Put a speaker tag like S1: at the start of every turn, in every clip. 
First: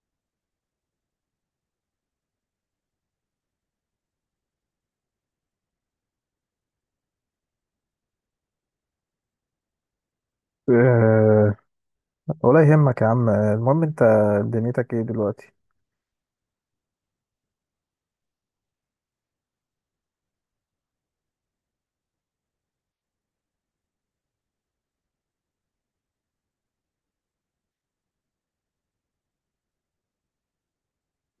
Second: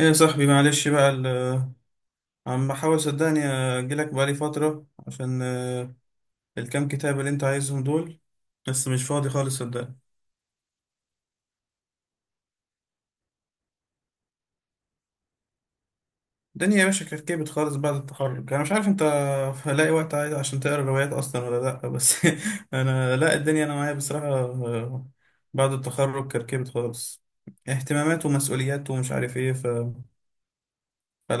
S1: ايه يا صاحبي، معلش بقى عم بحاول، صدقني، اجيلك بقالي فترة عشان الكام كتاب اللي انت عايزهم دول، بس مش فاضي خالص، صدقني.
S2: أه، ولا يهمك يا عم، المهم انت دنيتك ايه دلوقتي؟
S1: الدنيا يا باشا كركبت خالص بعد التخرج، انا مش عارف انت هلاقي وقت عايز عشان تقرا روايات اصلا ولا لا، بس انا لا، الدنيا انا معايا بصراحة، بعد التخرج كركبت خالص، اهتمامات ومسؤوليات ومش عارف ايه،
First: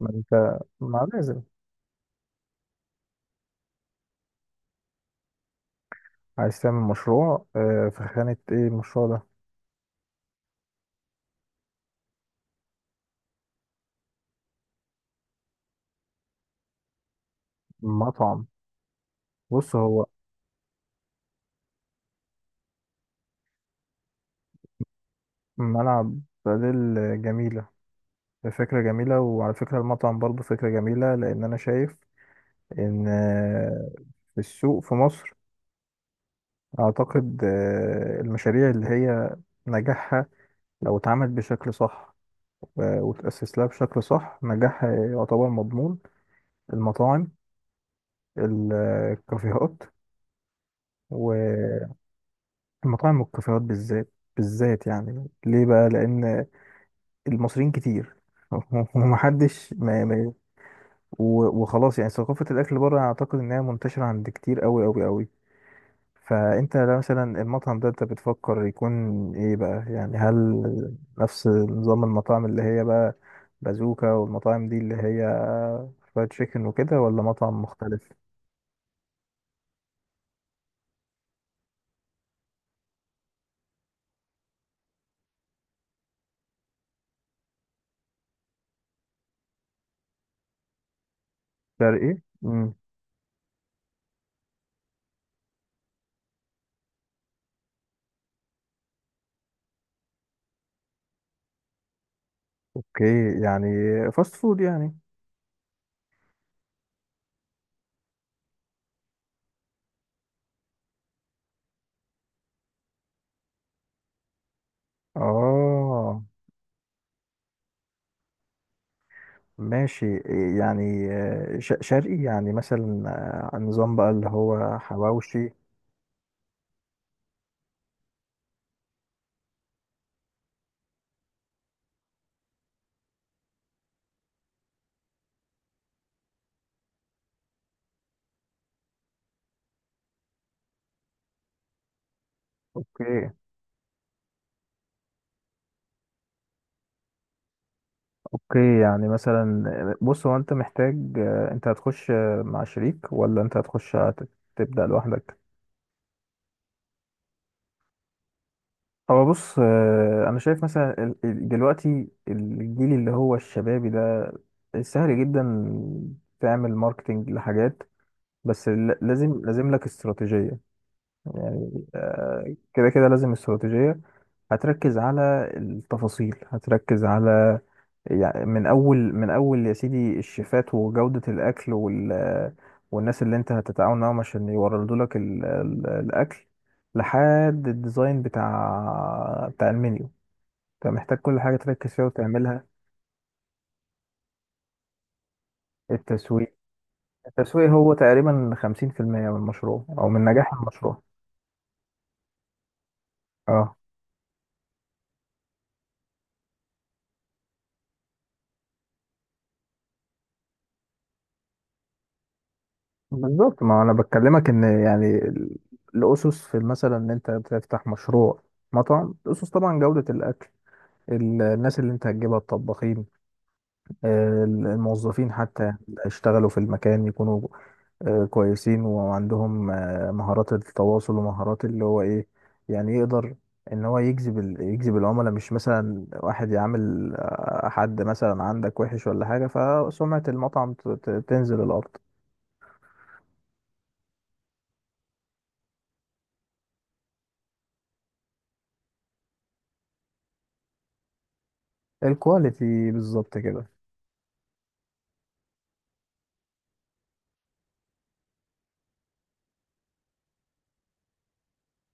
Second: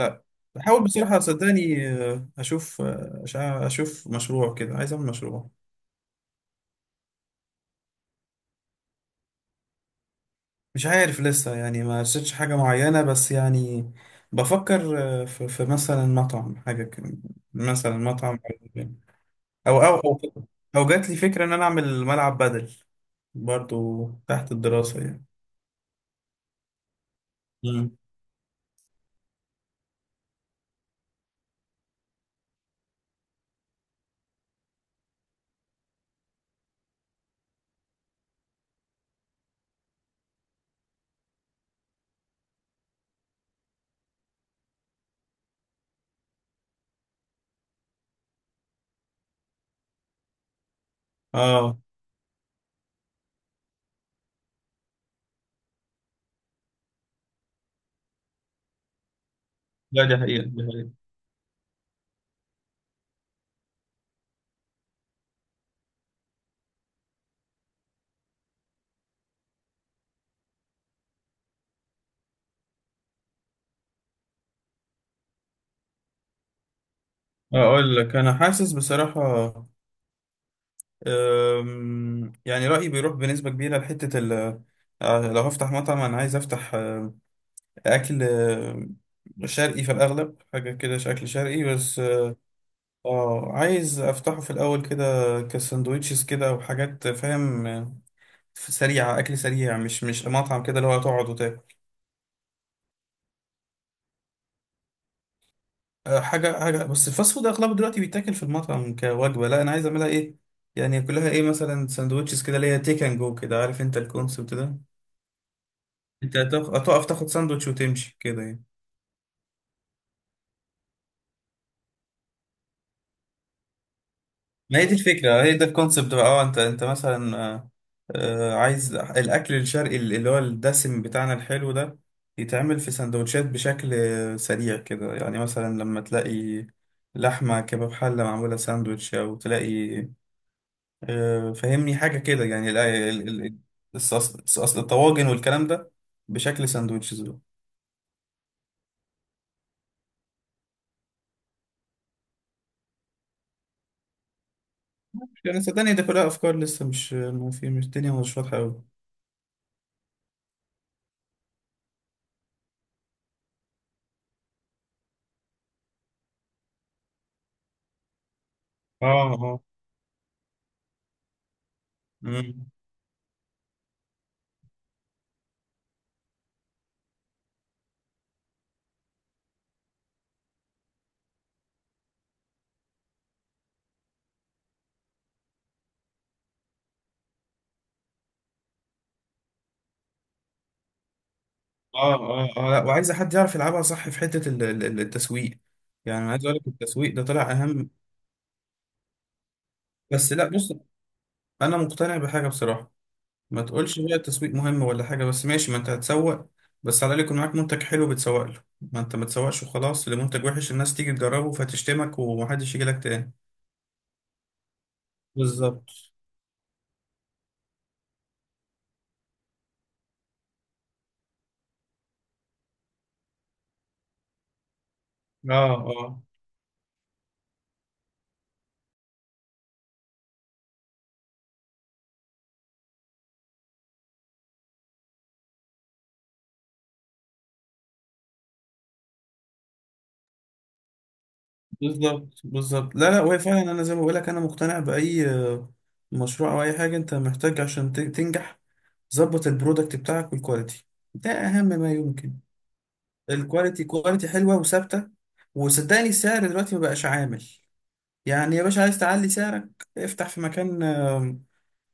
S2: ما انت
S1: بحاول
S2: ما
S1: بصراحة،
S2: لازم.
S1: صدقني، اشوف اشوف مشروع كده، عايز اعمل مشروع.
S2: عايز تعمل مشروع في خانة ايه المشروع ده؟
S1: مش عارف لسه، يعني ما رسيتش حاجة معينة، بس يعني بفكر في مثلا مطعم، حاجة كده. مثلا مطعم،
S2: مطعم. بص،
S1: أو أو
S2: هو
S1: أو أو جات لي فكرة إن أنا أعمل ملعب بدل، برضو تحت الدراسة يعني.
S2: ملعب بدل. جميلة.
S1: مم.
S2: فكرة جميلة، وعلى فكرة المطعم برضه فكرة جميلة، لأن أنا شايف إن في السوق في مصر أعتقد المشاريع اللي هي نجاحها لو اتعملت بشكل صح وتأسس لها بشكل صح نجاحها يعتبر مضمون. المطاعم، ال- الكافيهات،
S1: آه
S2: والمطاعم والكافيهات بالذات بالذات، يعني ليه بقى؟ لأن المصريين كتير ومحدش
S1: لا،
S2: ما
S1: دي
S2: ما
S1: حقيقة، دي حقيقة.
S2: وخلاص، يعني ثقافة الأكل بره أعتقد إنها منتشرة عند كتير أوي أوي أوي. فأنت لو مثلا المطعم ده أنت بتفكر يكون إيه بقى؟ يعني هل نفس نظام المطاعم اللي هي بقى بازوكا والمطاعم دي اللي هي فرايد تشيكن وكده، ولا مطعم
S1: أقول
S2: مختلف؟
S1: لك، أنا حاسس بصراحة، يعني رأيي بيروح بنسبة كبيرة لحتة ال آه، لو هفتح مطعم أنا عايز أفتح أكل شرقي في الأغلب، حاجة كده شكل شرقي بس.
S2: شرقي؟ امم
S1: اه، عايز افتحه في الاول كده، كساندوتشز كده وحاجات، فاهم، سريعه، اكل سريع، مش مش مطعم كده اللي هو تقعد وتاكل.
S2: اوكي، يعني فاست فود يعني.
S1: حاجه حاجه، بس الفاست فود اغلبه دلوقتي بيتاكل في المطعم كوجبه، لا انا عايز اعملها ايه، يعني كلها ايه، مثلا ساندوتشز كده اللي هي تيك اند جو كده، عارف انت الكونسبت ده.
S2: اه،
S1: انت هتقف هتقف تاخد ساندوتش وتمشي كده يعني.
S2: ماشي، يعني شرقي يعني مثلا، نظام بقى اللي هو
S1: ما هي دي الفكرة،
S2: حواوشي.
S1: هي ده الكونسبت بقى. اه، انت مثلا عايز الأكل الشرقي اللي هو الدسم بتاعنا الحلو ده، يتعمل في سندوتشات بشكل سريع كده، يعني مثلا لما تلاقي لحمة كباب حلة معمولة ساندوتش، أو تلاقي فهمني حاجة كده، يعني
S2: اوكي،
S1: الطواجن والكلام ده بشكل ساندوتشز بقى.
S2: اوكي، يعني مثلا بص، هو انت محتاج انت هتخش مع شريك، ولا انت هتخش تبدأ لوحدك؟
S1: مش يعني صدقني، ده كلها أفكار لسه، مش ما في، مش الدنيا مش واضحة أوي.
S2: هو بص، انا شايف مثلا دلوقتي الجيل اللي هو الشبابي ده سهل جدا تعمل ماركتينج لحاجات، بس لازم
S1: اه
S2: لازم لك استراتيجية. يعني
S1: اه
S2: كده كده لازم استراتيجية. هتركز على التفاصيل، هتركز على، يعني من أول من أول يا سيدي، الشيفات وجودة الأكل والناس اللي أنت هتتعاون معاهم عشان يوردوا لك الأكل، لحد الديزاين بتاع المنيو. أنت محتاج كل حاجة تركز فيها
S1: اه اه
S2: وتعملها.
S1: اه، لا، وعايزه حد يعرف يلعبها صح في حته التسويق، يعني عايز
S2: التسويق.
S1: اقول لك التسويق ده طلع
S2: التسويق
S1: اهم.
S2: هو تقريبا 50% من المشروع، أو من
S1: بس لا،
S2: نجاح
S1: بص،
S2: المشروع.
S1: انا مقتنع بحاجه بصراحه، ما
S2: اه،
S1: تقولش بقى التسويق مهم ولا حاجه، بس ماشي، ما انت هتسوق، بس على الاقل يكون معاك منتج حلو بتسوق له، ما انت ما تسوقش وخلاص لمنتج وحش، الناس تيجي تجربه فتشتمك ومحدش يجي لك تاني.
S2: بالظبط. ما انا بكلمك ان يعني
S1: بالظبط،
S2: الاسس في، مثلا، ان انت تفتح مشروع مطعم. الاسس طبعا جودة الاكل، الناس اللي انت هتجيبها، الطباخين، الموظفين حتى
S1: اه
S2: اللي
S1: اه،
S2: هيشتغلوا في المكان يكونوا كويسين، وعندهم مهارات التواصل ومهارات اللي هو ايه، يعني يقدر ان هو يجذب يجذب العملاء. مش مثلا واحد يعامل حد مثلا عندك وحش ولا حاجة، فسمعة المطعم تنزل الارض.
S1: بالظبط بالظبط، لا لا، وهي فعلا، انا زي ما بقول لك، انا مقتنع باي مشروع او اي حاجه، انت محتاج عشان تنجح، ظبط البرودكت بتاعك والكواليتي، ده اهم ما يمكن.
S2: الكواليتي، بالظبط كده.
S1: الكواليتي، كواليتي حلوه وثابته. وصدقني السعر دلوقتي ما بقاش عامل، يعني يا باشا، عايز تعلي سعرك افتح في مكان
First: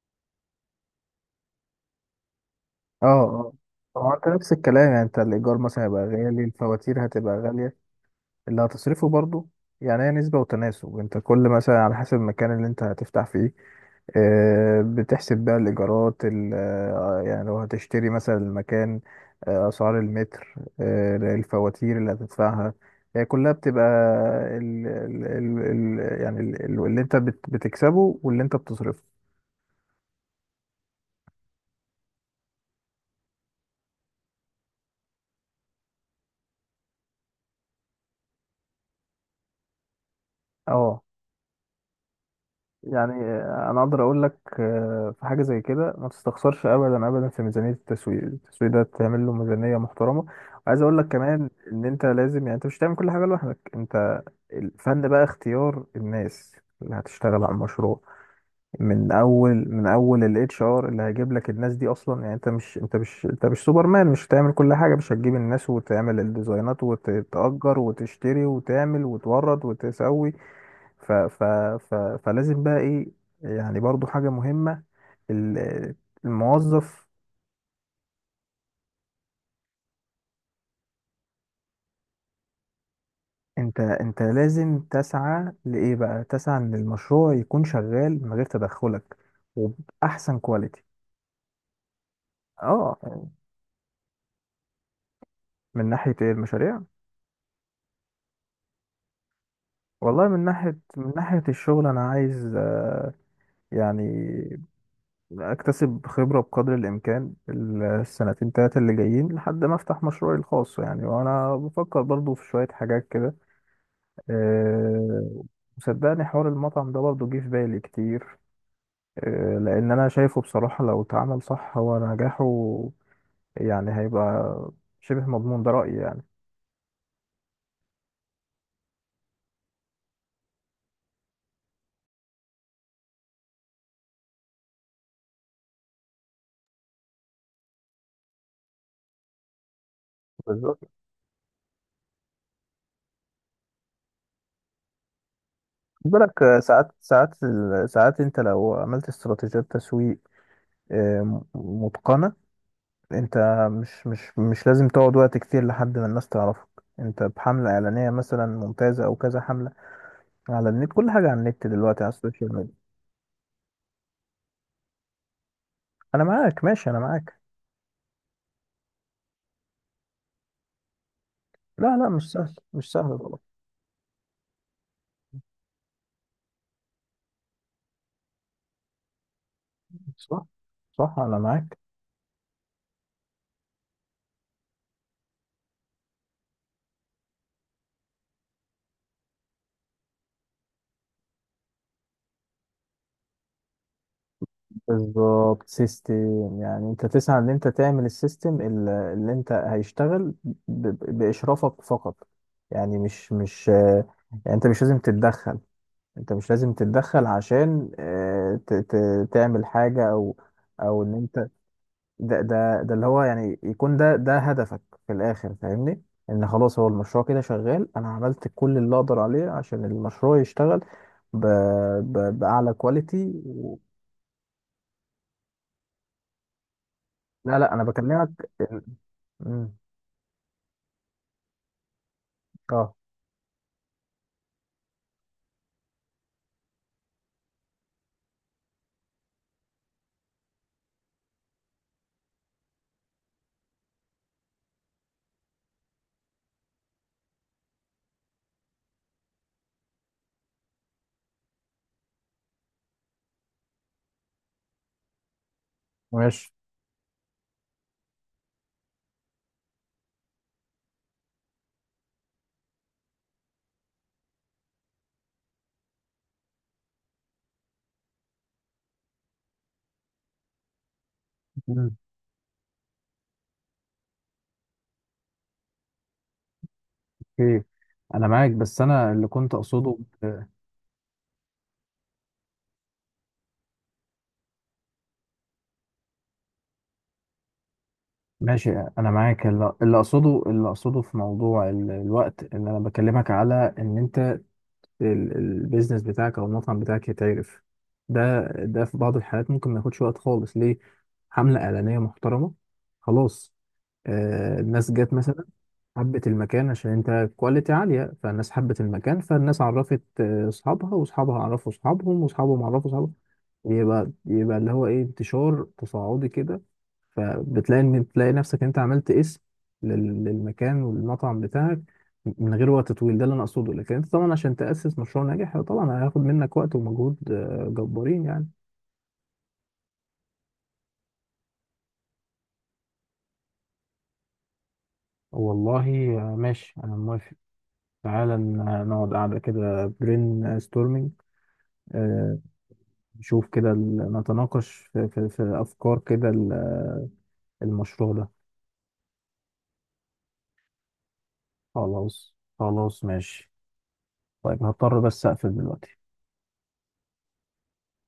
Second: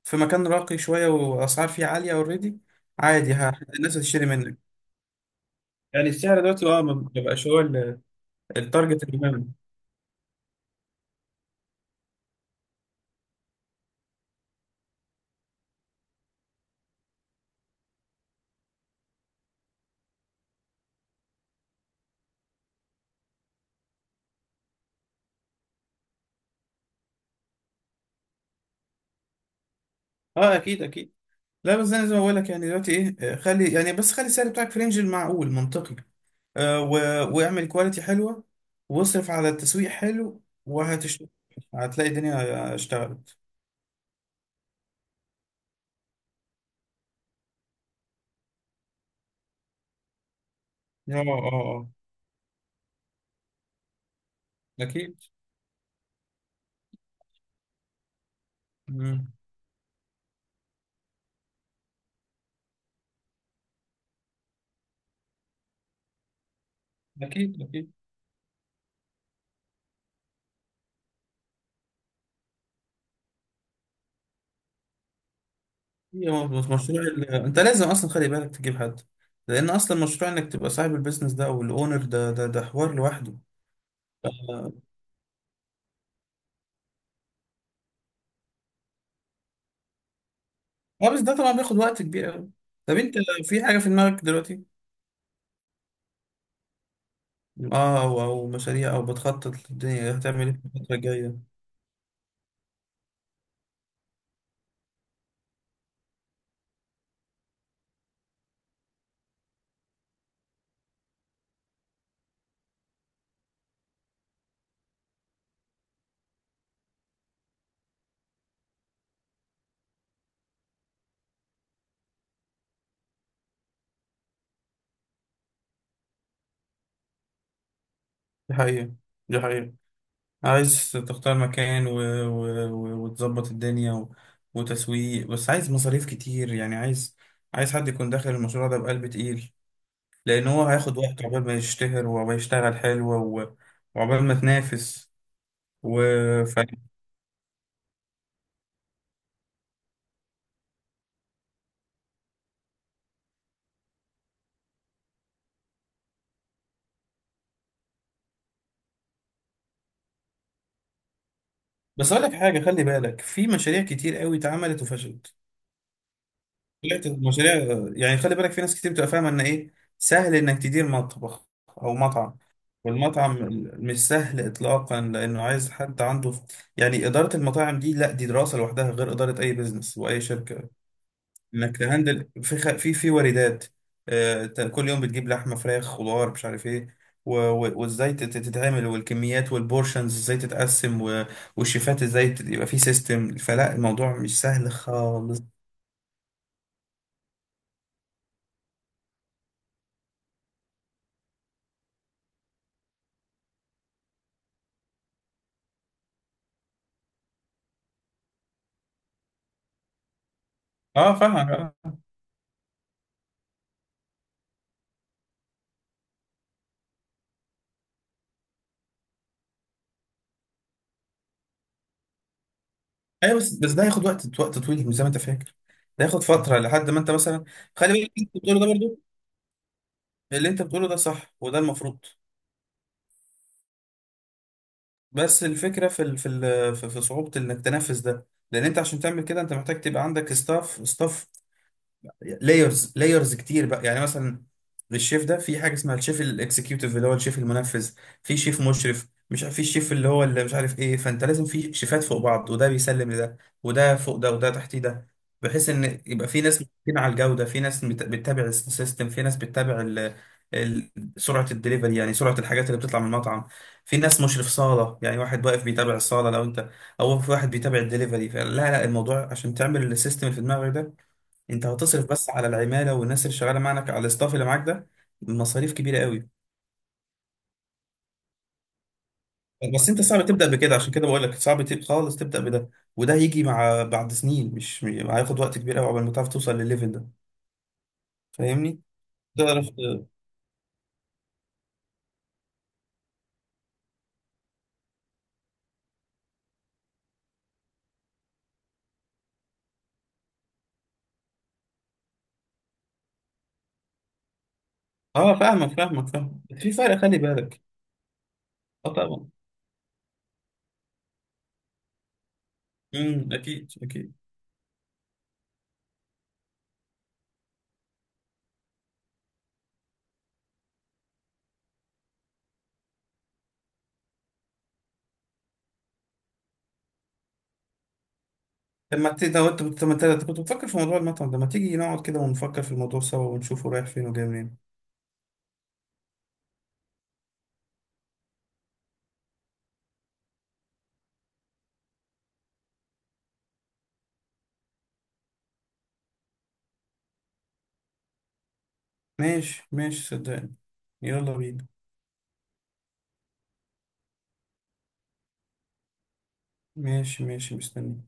S1: في مكان راقي شويه واسعار فيه عاليه اوريدي،
S2: اه،
S1: عادي،
S2: اه،
S1: الناس
S2: هو
S1: هتشتري
S2: انت نفس
S1: منك.
S2: الكلام. يعني انت الايجار مثلا هيبقى
S1: يعني السعر
S2: غالي،
S1: دلوقتي، اه، ما
S2: الفواتير هتبقى
S1: بقاش هو
S2: غاليه، اللي
S1: التارجت
S2: هتصرفه برضو.
S1: المهم.
S2: يعني هي نسبه وتناسب. انت كل مثلا على حسب المكان اللي انت هتفتح فيه، بتحسب بقى الإيجارات يعني لو هتشتري مثلا المكان، أسعار المتر، الفواتير اللي هتدفعها، هي كلها بتبقى ال ال ال ال يعني اللي انت بتكسبه، واللي انت بتصرفه.
S1: اه، اكيد اكيد. لا بس انا زي ما بقول لك، يعني دلوقتي ايه، خلي يعني، بس خلي السعر بتاعك في رينج المعقول منطقي، آه و... واعمل كواليتي حلوه، واصرف على التسويق حلو،
S2: اه،
S1: وهتشتغل، هتلاقي الدنيا
S2: يعني
S1: اشتغلت.
S2: انا اقدر اقول لك في حاجه زي كده ما تستخسرش ابدا ابدا في ميزانيه التسويق. التسويق ده تعمل له ميزانيه محترمه. وعايز اقول لك
S1: اه اه
S2: كمان ان
S1: اه،
S2: انت لازم، يعني انت مش هتعمل كل حاجه لوحدك. انت الفن
S1: اكيد.
S2: بقى اختيار الناس اللي هتشتغل على المشروع، من
S1: مم.
S2: اول من اول الـHR اللي هيجيب لك الناس دي اصلا. يعني انت مش سوبرمان. مش هتعمل كل حاجه، مش هتجيب الناس وتعمل الديزاينات
S1: اكيد
S2: وتأجر
S1: اكيد،
S2: وتشتري وتعمل وتورد وتسوي. ف ف ف فلازم بقى ايه؟ يعني برضو حاجة مهمة، ال-
S1: هي مظبوط. مشروع
S2: الموظف.
S1: انت لازم اصلا خلي بالك تجيب حد، لان اصلا مشروع انك تبقى صاحب البيزنس ده او الاونر ده ده حوار لوحده.
S2: انت لازم تسعى لايه بقى؟ تسعى ان المشروع يكون شغال من غير تدخلك، وبأحسن كواليتي.
S1: اه، بس ده طبعا بياخد وقت كبير قوي. طب
S2: اه.
S1: انت، في حاجه في دماغك دلوقتي؟
S2: من ناحية ايه؟ المشاريع.
S1: اه، او مشاريع، او بتخطط للدنيا
S2: والله من
S1: هتعمل ايه في
S2: ناحية
S1: الفترة
S2: من ناحية
S1: الجاية؟
S2: الشغل انا عايز يعني اكتسب خبرة بقدر الامكان السنتين تلاتة اللي جايين، لحد ما افتح مشروعي الخاص. يعني وانا بفكر برضو في شوية حاجات كده. أه، وصدقني حوار المطعم ده برضه جه في بالي كتير. أه، لأن أنا شايفه بصراحة، لو اتعمل صح هو نجاحه يعني هيبقى شبه مضمون. ده رأيي يعني.
S1: دي حقيقة، دي حقيقة. عايز تختار مكان وتظبط الدنيا وتسويق، بس عايز مصاريف كتير، يعني عايز، عايز حد يكون داخل المشروع ده بقلب تقيل، لأن هو
S2: بالظبط.
S1: هياخد وقت عقبال ما يشتهر ويشتغل حلو و... وعقبال ما تنافس و...
S2: خد بالك،
S1: ف...
S2: ساعات ساعات انت لو عملت استراتيجيات تسويق آه، م- متقنة، انت مش لازم تقعد وقت كتير لحد ما الناس تعرفك. انت بحملة اعلانية مثلا ممتازة، او كذا حملة، على النت، كل حاجة على النت دلوقتي، على
S1: بس أقول لك
S2: السوشيال
S1: حاجة،
S2: ميديا.
S1: خلي بالك في مشاريع كتير قوي اتعملت وفشلت.
S2: انا معاك، ماشي،
S1: لا
S2: انا معاك.
S1: المشاريع يعني، خلي بالك، في ناس كتير بتبقى فاهمه ان ايه سهل انك تدير مطبخ او
S2: لا، لا، مش
S1: مطعم.
S2: سهل، مش سهل،
S1: والمطعم
S2: غلط.
S1: مش سهل اطلاقا، لانه عايز حد عنده، يعني اداره المطاعم دي لا، دي دراسه لوحدها، غير اداره اي بزنس واي
S2: صح،
S1: شركه.
S2: صح، انا
S1: انك
S2: معاك.
S1: تهندل في في واردات، كل يوم بتجيب لحمه فراخ خضار مش عارف ايه، وازاي تتعمل، والكميات والبورشنز ازاي تتقسم، والشيفات ازاي يبقى في سيستم، فلا الموضوع مش سهل خالص.
S2: بالظبط سيستم. يعني انت تسعى ان انت تعمل السيستم اللي انت هيشتغل باشرافك فقط. يعني مش مش يعني انت مش لازم تتدخل. انت مش لازم تتدخل عشان تعمل حاجة، او ان
S1: اه
S2: انت،
S1: فاهم.
S2: ده اللي هو يعني، يكون ده هدفك في الاخر، فاهمني؟ ان خلاص هو المشروع كده شغال. انا عملت كل اللي اقدر عليه عشان المشروع يشتغل ب... باعلى كواليتي
S1: ايوه، بس
S2: و...
S1: ده هياخد وقت، وقت طويل، مش زي ما انت فاكر. ده هياخد فتره لحد ما انت مثلا،
S2: لا، لا، انا
S1: خلي بالك اللي
S2: بكلمك
S1: انت بتقوله ده
S2: ال-
S1: برضو،
S2: مم.
S1: اللي انت بتقوله ده صح، وده المفروض.
S2: اه،
S1: بس الفكره في ال... في ال... في في صعوبه انك تنفذ ده، لان انت عشان تعمل كده انت محتاج تبقى عندك ستاف ستاف، لايرز لايرز كتير بقى، يعني مثلا للشيف ده في حاجه اسمها الشيف الاكسكيوتيف اللي هو الشيف المنفذ، في شيف مشرف، مش عارف، في الشيف اللي هو اللي مش عارف ايه، فانت لازم في شيفات فوق بعض، وده بيسلم لده، وده فوق ده، وده تحتيه ده، بحيث ان يبقى في
S2: ماشي.
S1: ناس متفقين على الجوده، في ناس بتتابع السيستم، في ناس بتتابع ال- سرعه الدليفري، يعني سرعه الحاجات اللي بتطلع من المطعم. في ناس مشرف صاله، يعني واحد واقف بيتابع الصاله لو انت، او في واحد بيتابع الدليفري، فلا لا الموضوع، عشان تعمل السيستم اللي في دماغك ده انت
S2: مم.
S1: هتصرف بس على العماله والناس اللي شغاله معاك، على الاستاف اللي معاك ده، مصاريف كبيره قوي.
S2: اوكي، انا معاك، بس انا اللي كنت
S1: بس
S2: اقصده
S1: انت صعب تبدا بكده، عشان كده بقول لك صعب خالص تبدا بده، وده هيجي مع بعد سنين، مش هياخد وقت كبير قوي قبل ما تعرف توصل للليفل ده،
S2: ماشي،
S1: فاهمني؟
S2: انا معاك.
S1: تعرف
S2: اللي اللي
S1: ت-
S2: اقصده اللي اقصده في موضوع الوقت، ان انا بكلمك على ان انت، البيزنس بتاعك او المطعم بتاعك يتعرف. ده في بعض الحالات ممكن ما ياخدش وقت خالص، ليه؟ حملة إعلانية محترمة، خلاص، الناس جت
S1: اه
S2: مثلا،
S1: فاهمك، فاهمك،
S2: حبت
S1: فاهم
S2: المكان
S1: في
S2: عشان
S1: فرق، خلي
S2: انت
S1: بالك.
S2: كواليتي عالية، فالناس حبت
S1: اه
S2: المكان،
S1: طبعا.
S2: فالناس عرفت اصحابها، واصحابها عرفوا اصحابهم، واصحابهم عرفوا اصحابهم.
S1: اكيد
S2: يبقى
S1: اكيد.
S2: يبقى اللي هو ايه، انتشار تصاعدي كده. فبتلاقي ان تلاقي نفسك انت عملت اسم للمكان والمطعم بتاعك من غير وقت طويل. ده اللي انا اقصده. لكن انت طبعا عشان تأسس مشروع ناجح طبعا هياخد منك وقت ومجهود جبارين يعني.
S1: طب ما انت كنت بتفكر في موضوع المطعم ده، ما تيجي نقعد كده ونفكر في الموضوع سوا ونشوفه رايح فين وجاي منين؟
S2: والله، ماشي، انا موافق. تعالى نقعد قاعدة كده برين ستورمينج. نشوف كده نتناقش في, في, في افكار كده المشروع ده.
S1: ماشي ماشي، صدقني، يلا بينا.
S2: خلاص، خلاص، ماشي. طيب، هضطر بس اقفل دلوقتي.
S1: ماشي ماشي، مستني.